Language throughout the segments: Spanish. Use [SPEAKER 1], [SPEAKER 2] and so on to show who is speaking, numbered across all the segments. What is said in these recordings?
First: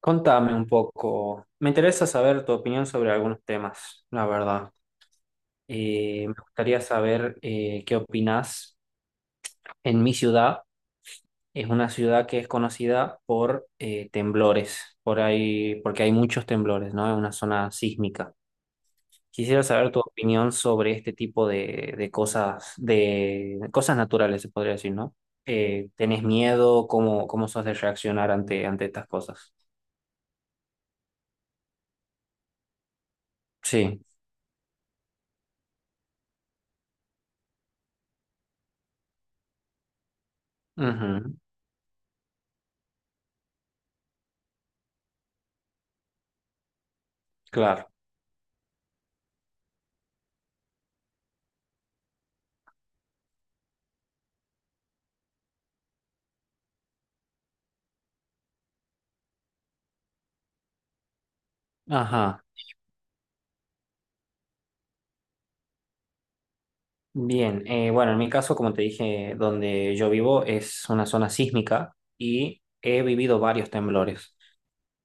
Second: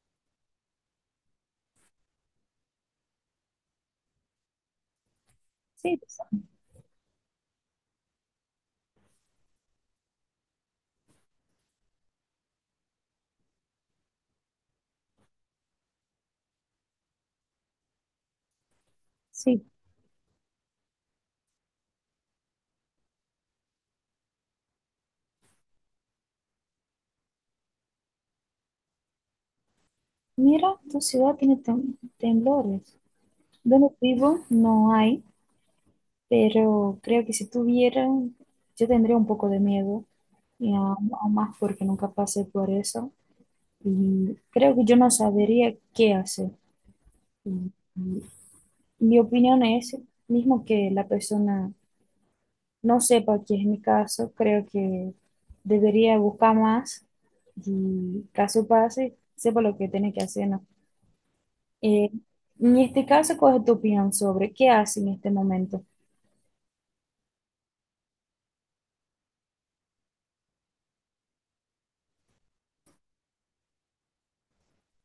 [SPEAKER 1] Contame un poco. Me interesa saber tu opinión sobre algunos temas, la verdad.
[SPEAKER 2] Sí,
[SPEAKER 1] Me gustaría saber qué opinas. En mi ciudad es una ciudad que es conocida por temblores, por ahí, porque hay muchos temblores, ¿no? Es una zona sísmica.
[SPEAKER 2] sí.
[SPEAKER 1] Quisiera saber tu opinión sobre este tipo de cosas, de cosas naturales, se podría decir, ¿no? ¿Tenés miedo? ¿Cómo sos de reaccionar ante estas cosas?
[SPEAKER 2] Mira, tu ciudad tiene temblores. Donde
[SPEAKER 1] Sí.
[SPEAKER 2] vivo no hay, pero creo que si tuviera, yo tendría un poco de miedo, y aún
[SPEAKER 1] Ujú.
[SPEAKER 2] más porque nunca pasé por eso. Y creo que yo no sabería qué hacer. Y-
[SPEAKER 1] Claro.
[SPEAKER 2] y mi opinión es, mismo que la persona no sepa que es mi caso, creo que debería buscar más y caso pase, sepa lo que tiene que hacer, ¿no? Eh,
[SPEAKER 1] Ajá.
[SPEAKER 2] en este caso, ¿cuál es tu opinión sobre qué hace en este momento?
[SPEAKER 1] Bien, bueno, en mi caso, como te dije, donde yo vivo es una zona sísmica y he vivido varios temblores.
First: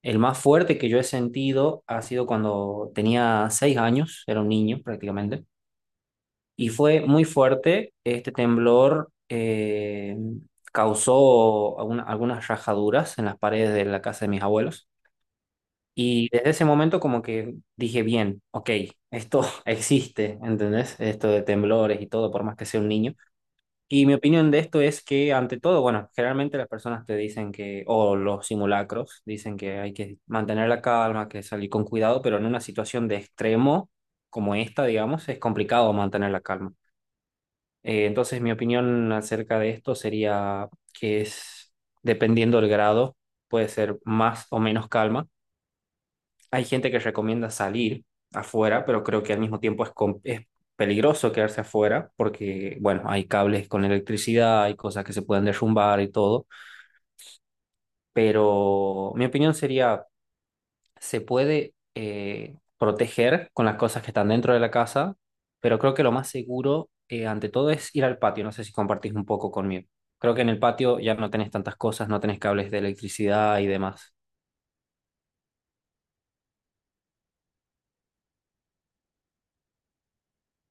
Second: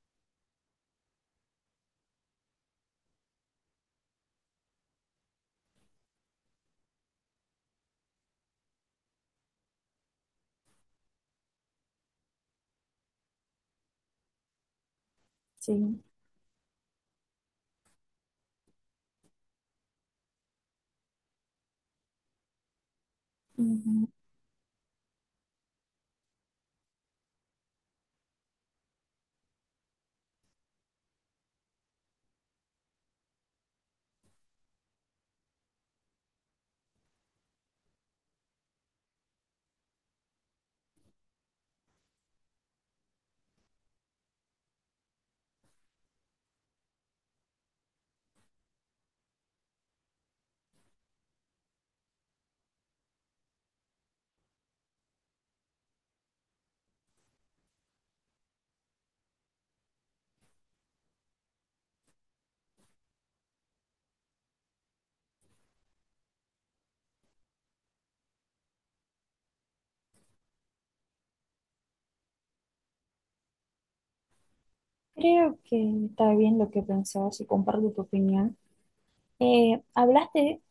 [SPEAKER 1] El más fuerte que yo he sentido ha sido cuando tenía 6 años, era un niño prácticamente, y fue muy fuerte. Este temblor causó algunas rajaduras en las paredes de la casa de mis abuelos.
[SPEAKER 2] Sí.
[SPEAKER 1] Y desde ese momento como que dije, bien, ok, esto existe, ¿entendés? Esto de temblores y todo, por más que sea un niño. Y
[SPEAKER 2] Ujú.
[SPEAKER 1] mi opinión de esto es que, ante todo, bueno, generalmente las personas te dicen que, o los simulacros, dicen que hay que mantener la calma, que salir con cuidado, pero en una situación de extremo como esta, digamos, es complicado mantener la calma. Entonces, mi opinión acerca de esto sería que es, dependiendo del grado, puede ser más o menos calma. Hay gente que recomienda salir afuera, pero creo que al mismo tiempo es, es peligroso quedarse afuera porque, bueno, hay cables con electricidad, hay cosas que se pueden derrumbar y todo, pero mi opinión sería, se puede proteger con las cosas que están dentro de la casa, pero creo que lo más seguro, ante todo, es ir al patio. No sé si compartís un poco conmigo. Creo que en el patio ya no tenés tantas cosas, no tenés cables de electricidad y demás.
[SPEAKER 2] Creo que está bien lo que pensabas y comparto tu opinión. Hablaste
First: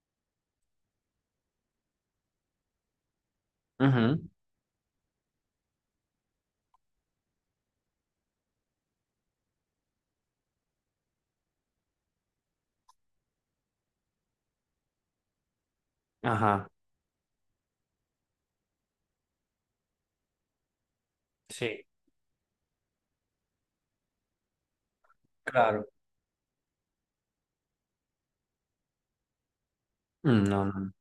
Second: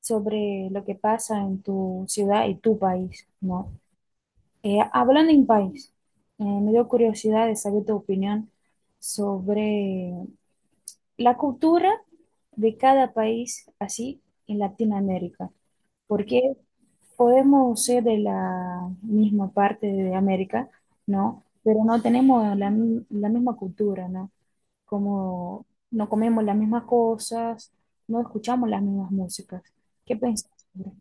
[SPEAKER 2] sobre lo que pasa en tu ciudad y tu país, ¿no?
[SPEAKER 1] Ujú.
[SPEAKER 2] Hablando en país, me dio curiosidad de saber tu opinión sobre la cultura de cada país así en Latinoamérica. Porque
[SPEAKER 1] Ajá,
[SPEAKER 2] podemos ser de la misma parte de América, ¿no? Pero
[SPEAKER 1] sí,
[SPEAKER 2] no tenemos la, la misma cultura, ¿no? Como
[SPEAKER 1] claro.
[SPEAKER 2] no comemos las mismas cosas, no escuchamos las mismas músicas. ¿Qué
[SPEAKER 1] Mm,
[SPEAKER 2] piensas
[SPEAKER 1] no, no,
[SPEAKER 2] sobre
[SPEAKER 1] no.
[SPEAKER 2] eso?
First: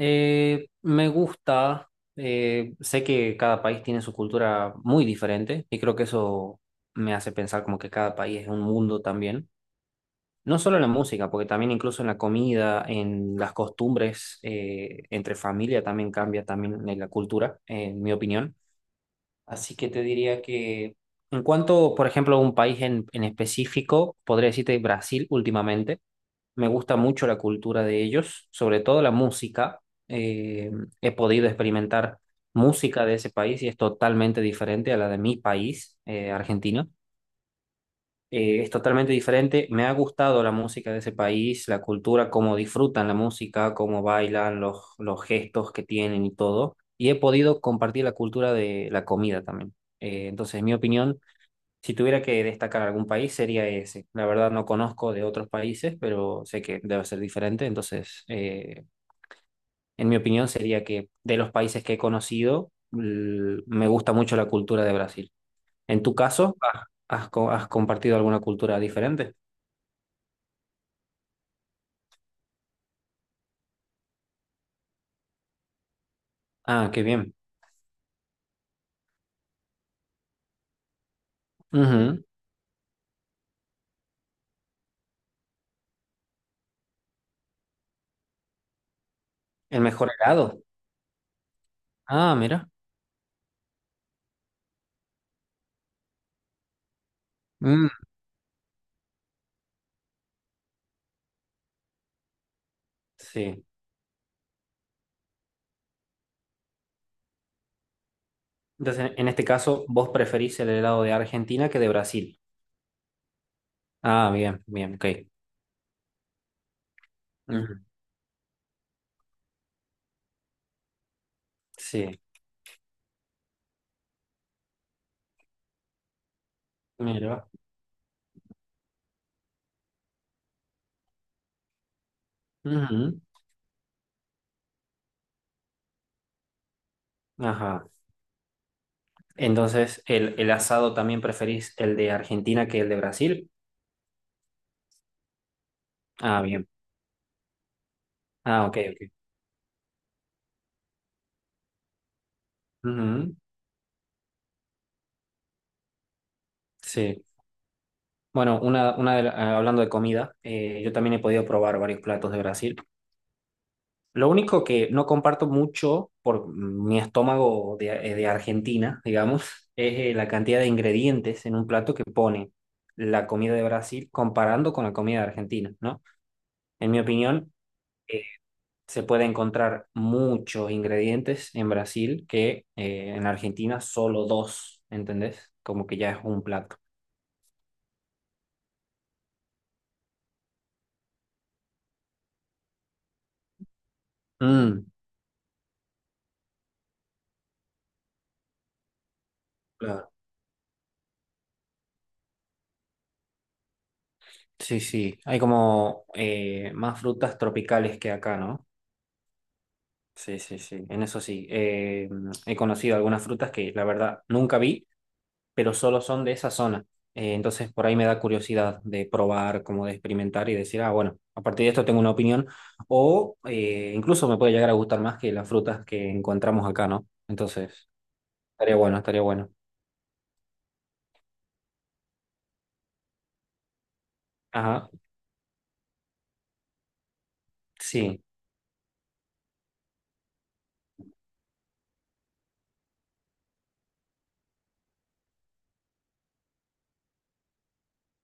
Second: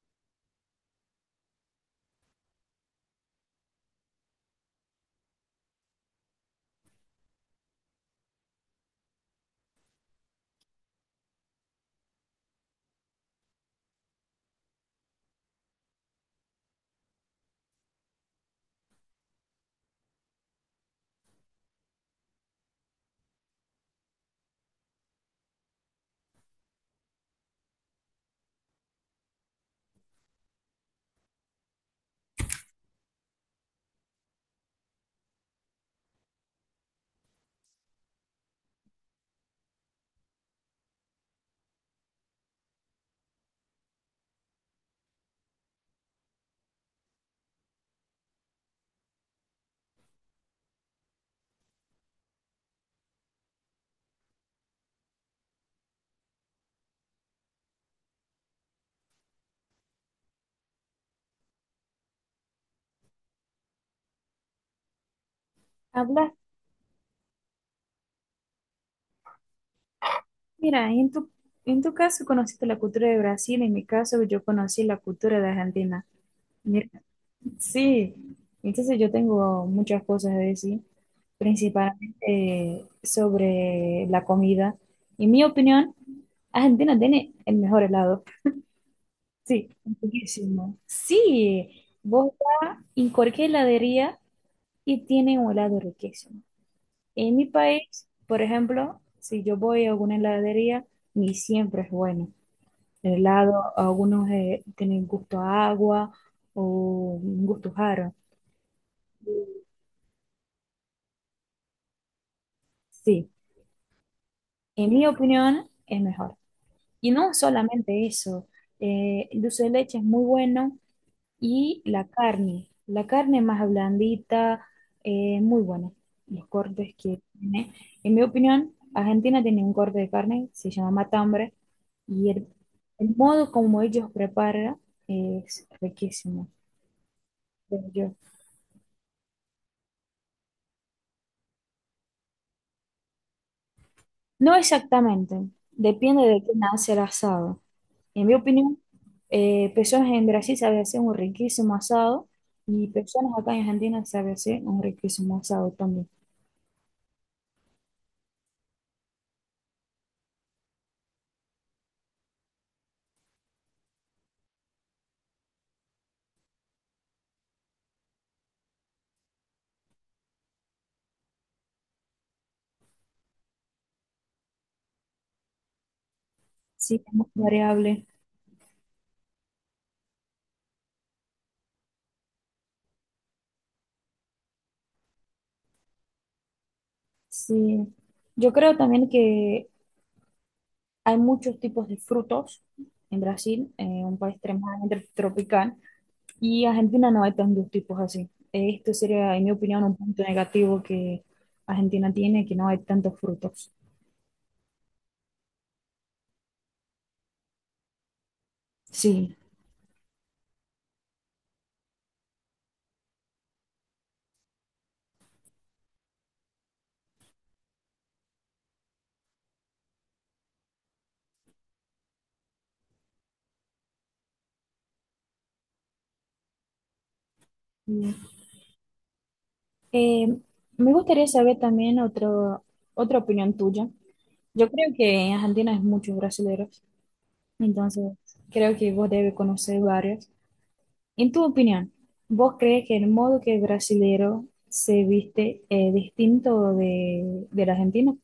[SPEAKER 1] Me gusta, sé que cada país tiene su cultura muy diferente y creo que eso me hace pensar como que cada país es un mundo también. No solo en la música, porque también incluso en la comida, en las costumbres, entre familia también cambia también en la cultura, en mi opinión. Así que te diría que en cuanto, por ejemplo, a un país en específico, podría decirte Brasil últimamente. Me gusta mucho la cultura de ellos, sobre todo la música. Eh, he podido experimentar música de ese país y es totalmente diferente a la de mi país, Argentina. Es totalmente diferente. Me ha gustado la música de ese país, la cultura, cómo disfrutan la música, cómo bailan, los gestos que tienen y todo. Y he podido compartir la cultura de la comida también. Entonces, en mi opinión, si tuviera que destacar algún país sería ese. La verdad no conozco de otros países, pero sé que debe ser diferente. Entonces, en mi opinión sería que de los países que he conocido, me gusta mucho la cultura de Brasil. En tu
[SPEAKER 2] Hablas,
[SPEAKER 1] caso, ¿has has compartido alguna cultura diferente?
[SPEAKER 2] mira, en tu caso conociste la cultura de Brasil, en mi caso yo conocí la cultura de Argentina. Mira,
[SPEAKER 1] Ah, qué bien.
[SPEAKER 2] sí, entonces yo tengo muchas cosas a decir,
[SPEAKER 1] Ujú.
[SPEAKER 2] principalmente sobre la comida. En mi opinión, Argentina tiene el mejor helado. Sí,
[SPEAKER 1] El mejor helado.
[SPEAKER 2] riquísimo. Sí. Vos
[SPEAKER 1] Ah, mira.
[SPEAKER 2] vas en cualquier heladería y tienen un helado riquísimo. En mi
[SPEAKER 1] Mm,
[SPEAKER 2] país, por ejemplo, si yo voy a alguna heladería, ni siempre es bueno. El helado,
[SPEAKER 1] sí.
[SPEAKER 2] algunos tienen gusto a agua o un gusto raro.
[SPEAKER 1] Entonces, en este caso, vos preferís el helado de Argentina que de Brasil.
[SPEAKER 2] Sí,
[SPEAKER 1] Ah, bien,
[SPEAKER 2] en
[SPEAKER 1] bien, ok.
[SPEAKER 2] mi opinión, es mejor. Y no
[SPEAKER 1] Ujú.
[SPEAKER 2] solamente eso, el dulce de leche es muy bueno. Y
[SPEAKER 1] Sí,
[SPEAKER 2] la carne más blandita, muy buena. Los cortes que
[SPEAKER 1] mira.
[SPEAKER 2] tiene. En mi opinión, Argentina tiene un corte de carne, se llama matambre, y el
[SPEAKER 1] Ujú.
[SPEAKER 2] modo como ellos preparan es riquísimo. Creo
[SPEAKER 1] Ajá.
[SPEAKER 2] yo.
[SPEAKER 1] Entonces, ¿el asado también preferís el de Argentina que el de Brasil?
[SPEAKER 2] No exactamente, depende
[SPEAKER 1] Ah,
[SPEAKER 2] de quién
[SPEAKER 1] bien.
[SPEAKER 2] hace el asado. En mi
[SPEAKER 1] Ah, ok,
[SPEAKER 2] opinión,
[SPEAKER 1] ok.
[SPEAKER 2] personas en Brasil saben hacer un riquísimo asado y personas
[SPEAKER 1] Ujú.
[SPEAKER 2] acá en Argentina saben hacer un riquísimo asado también.
[SPEAKER 1] Sí. Bueno, una de la- ah, hablando de comida, yo también he podido probar varios platos de Brasil. Lo único que no comparto mucho por mi estómago de Argentina, digamos, es la cantidad de ingredientes en un plato que pone la comida de Brasil comparando con la comida de Argentina, ¿no? En mi
[SPEAKER 2] Sí, es muy
[SPEAKER 1] opinión,
[SPEAKER 2] variable.
[SPEAKER 1] se puede encontrar muchos ingredientes en Brasil que en Argentina solo dos, ¿entendés? Como que ya es un plato.
[SPEAKER 2] Sí, yo creo también que hay muchos tipos de frutos en Brasil, un país
[SPEAKER 1] Mm,
[SPEAKER 2] extremadamente tropical, y Argentina no hay tantos tipos así. Esto sería, en mi opinión, un
[SPEAKER 1] claro.
[SPEAKER 2] punto negativo que Argentina tiene, que no hay tantos frutos.
[SPEAKER 1] Sí, sí. Hay como más frutas tropicales que acá, ¿no?
[SPEAKER 2] Sí.
[SPEAKER 1] Sí, sí, sí. En eso sí. He conocido algunas frutas que la verdad nunca vi pero solo son de esa zona. Entonces por ahí me da curiosidad de probar, como de experimentar y decir, ah, bueno, a partir de esto tengo una opinión. O incluso me puede llegar a gustar más que las frutas que encontramos acá, ¿no? Entonces,
[SPEAKER 2] Mm.
[SPEAKER 1] estaría bueno, estaría bueno.
[SPEAKER 2] Eh, me gustaría saber también otra opinión tuya. Yo
[SPEAKER 1] Ajá,
[SPEAKER 2] creo que en Argentina hay muchos brasileños, entonces
[SPEAKER 1] sí.
[SPEAKER 2] creo que vos debes conocer varios. En tu opinión, ¿vos crees que el modo que el brasilero se viste es distinto de, del argentino?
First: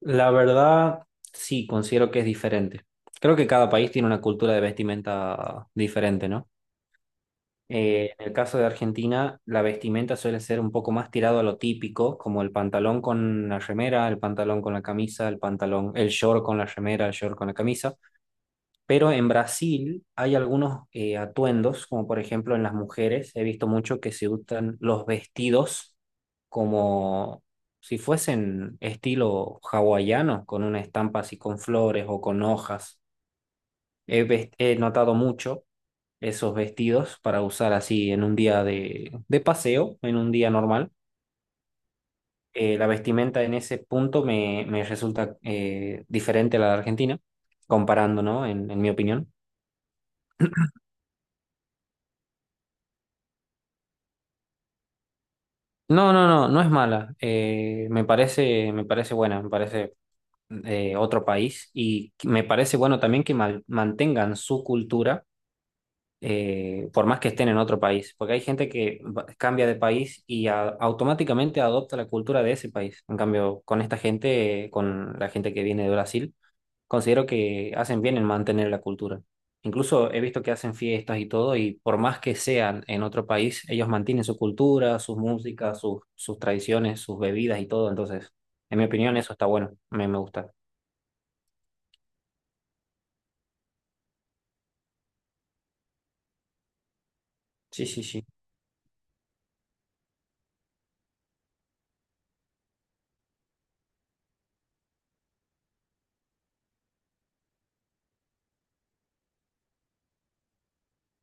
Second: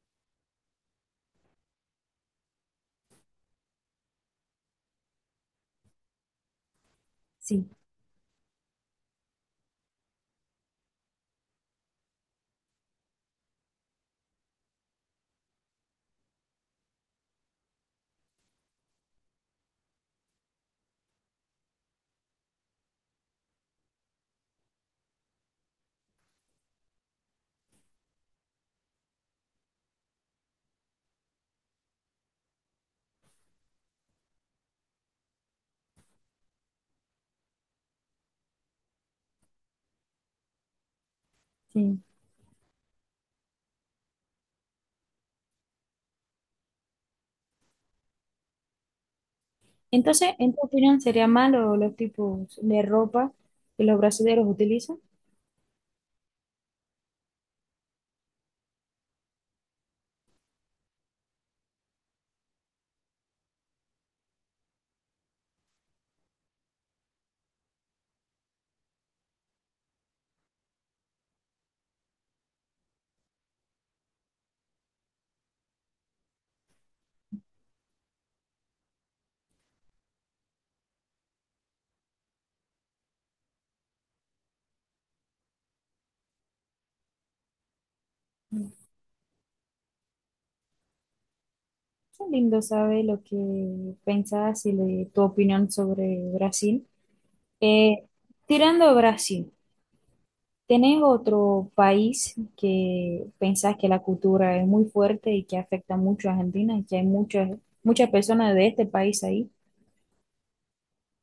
[SPEAKER 1] La verdad, sí, considero que es diferente. Creo que cada país tiene una cultura de vestimenta diferente, ¿no?
[SPEAKER 2] Sí,
[SPEAKER 1] En el caso de Argentina, la vestimenta suele ser un poco más tirado a lo típico, como el pantalón con la remera, el pantalón con la camisa, el pantalón, el short con la remera, el short con la camisa. Pero en Brasil hay algunos atuendos, como por ejemplo en las mujeres, he visto mucho que se usan los vestidos como si fuesen estilo hawaiano, con una estampa así con flores o con hojas. He notado mucho esos vestidos para usar así en un día de paseo, en un día normal.
[SPEAKER 2] sí.
[SPEAKER 1] La vestimenta en ese punto me resulta diferente a la de Argentina, comparando, ¿no? En mi opinión.
[SPEAKER 2] Entonces, ¿en tu opinión sería malo los tipos de ropa que los brasileños utilizan?
[SPEAKER 1] No, no, no, no es mala. Me parece buena, me parece otro país y me parece bueno también que mantengan su cultura por más que estén en otro país, porque hay gente que cambia de país y automáticamente adopta la cultura de ese país. En cambio, con esta gente, con la gente que viene de Brasil, considero que hacen bien en mantener la cultura. Incluso he visto que hacen fiestas y todo, y por más que sean en otro país, ellos mantienen su cultura, sus músicas, sus tradiciones, sus bebidas y todo. Entonces, en mi opinión, eso está bueno, me gusta.
[SPEAKER 2] Qué lindo saber lo que pensás y tu opinión sobre Brasil.
[SPEAKER 1] Sí, sí,
[SPEAKER 2] Eh,
[SPEAKER 1] sí.
[SPEAKER 2] tirando a Brasil, ¿tenés otro país que pensás que la cultura es muy fuerte y que afecta mucho a Argentina y que hay muchas personas de este país ahí?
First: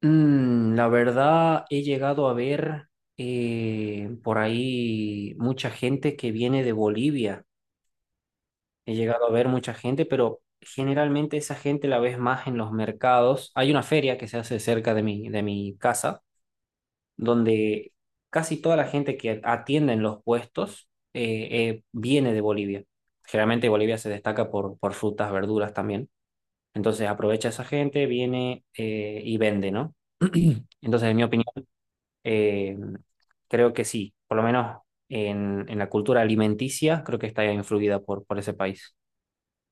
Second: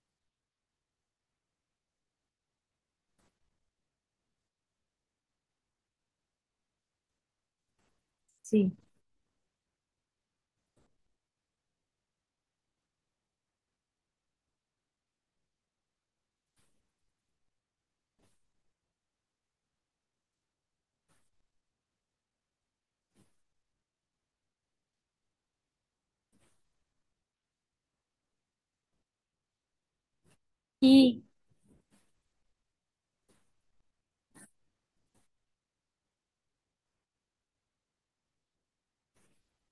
[SPEAKER 1] La verdad, he llegado a ver por ahí mucha gente que viene de Bolivia.
[SPEAKER 2] Sí.
[SPEAKER 1] He llegado a ver mucha gente, pero generalmente esa gente la ves más en los mercados. Hay una feria que se hace cerca de mi casa, donde casi toda la gente que atiende en los puestos viene de Bolivia. Generalmente Bolivia se destaca por frutas, verduras también. Entonces aprovecha esa gente, viene y vende, ¿no? Entonces, en mi
[SPEAKER 2] ¿Y
[SPEAKER 1] opinión, eh, creo que sí, por lo menos en la cultura alimenticia, creo que está influida por ese país.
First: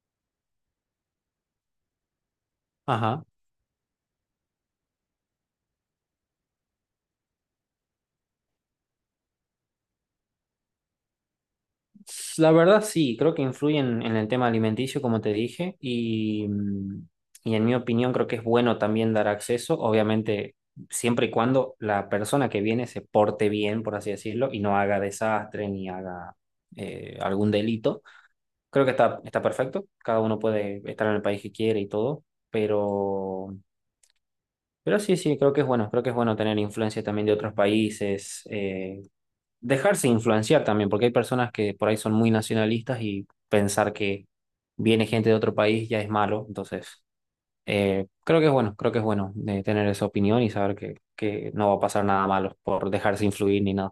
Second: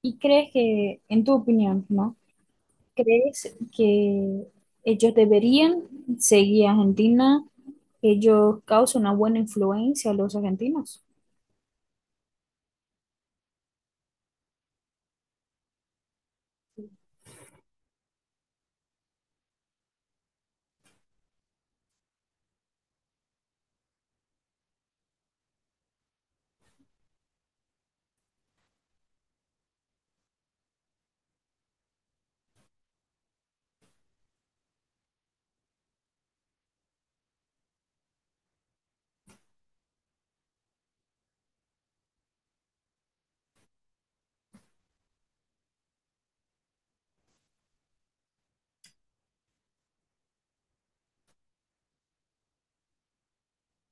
[SPEAKER 2] y crees que, en tu opinión, ¿no?
[SPEAKER 1] Ajá.
[SPEAKER 2] ¿Crees que ellos deberían seguir a Argentina? ¿Ellos causan una buena influencia a los argentinos?
[SPEAKER 1] La verdad sí, creo que influyen en el tema alimenticio, como te dije, y en mi opinión creo que es bueno también dar acceso, obviamente siempre y cuando la persona que viene se porte bien, por así decirlo, y no haga desastre ni haga algún delito. Creo que está perfecto, cada uno puede estar en el país que quiere y todo, pero Pero sí, sí, creo que es bueno, creo que es bueno tener influencia también de otros países, dejarse influenciar también, porque hay personas que por ahí son muy nacionalistas y pensar que viene gente de otro país ya es malo, entonces creo que es bueno, creo que es bueno de tener esa opinión y saber que no va a pasar nada malo por dejarse influir ni nada.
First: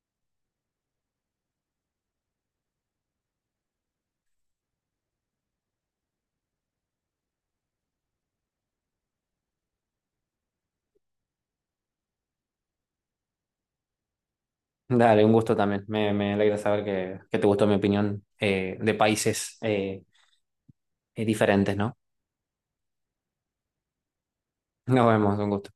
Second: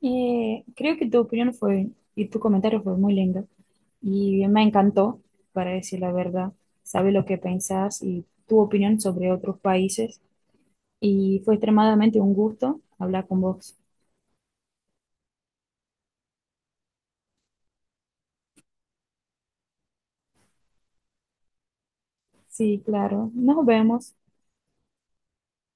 [SPEAKER 2] Creo que tu opinión fue, y tu comentario fue muy lindo. Y me encantó, para decir la verdad. Sabes lo que pensás y tu opinión sobre otros países. Y fue extremadamente un gusto hablar con vos.
[SPEAKER 1] Dale, un gusto también, me alegra saber que te gustó mi opinión de países diferentes, ¿no?
[SPEAKER 2] Sí, claro. Nos vemos.
[SPEAKER 1] Nos vemos, un gusto.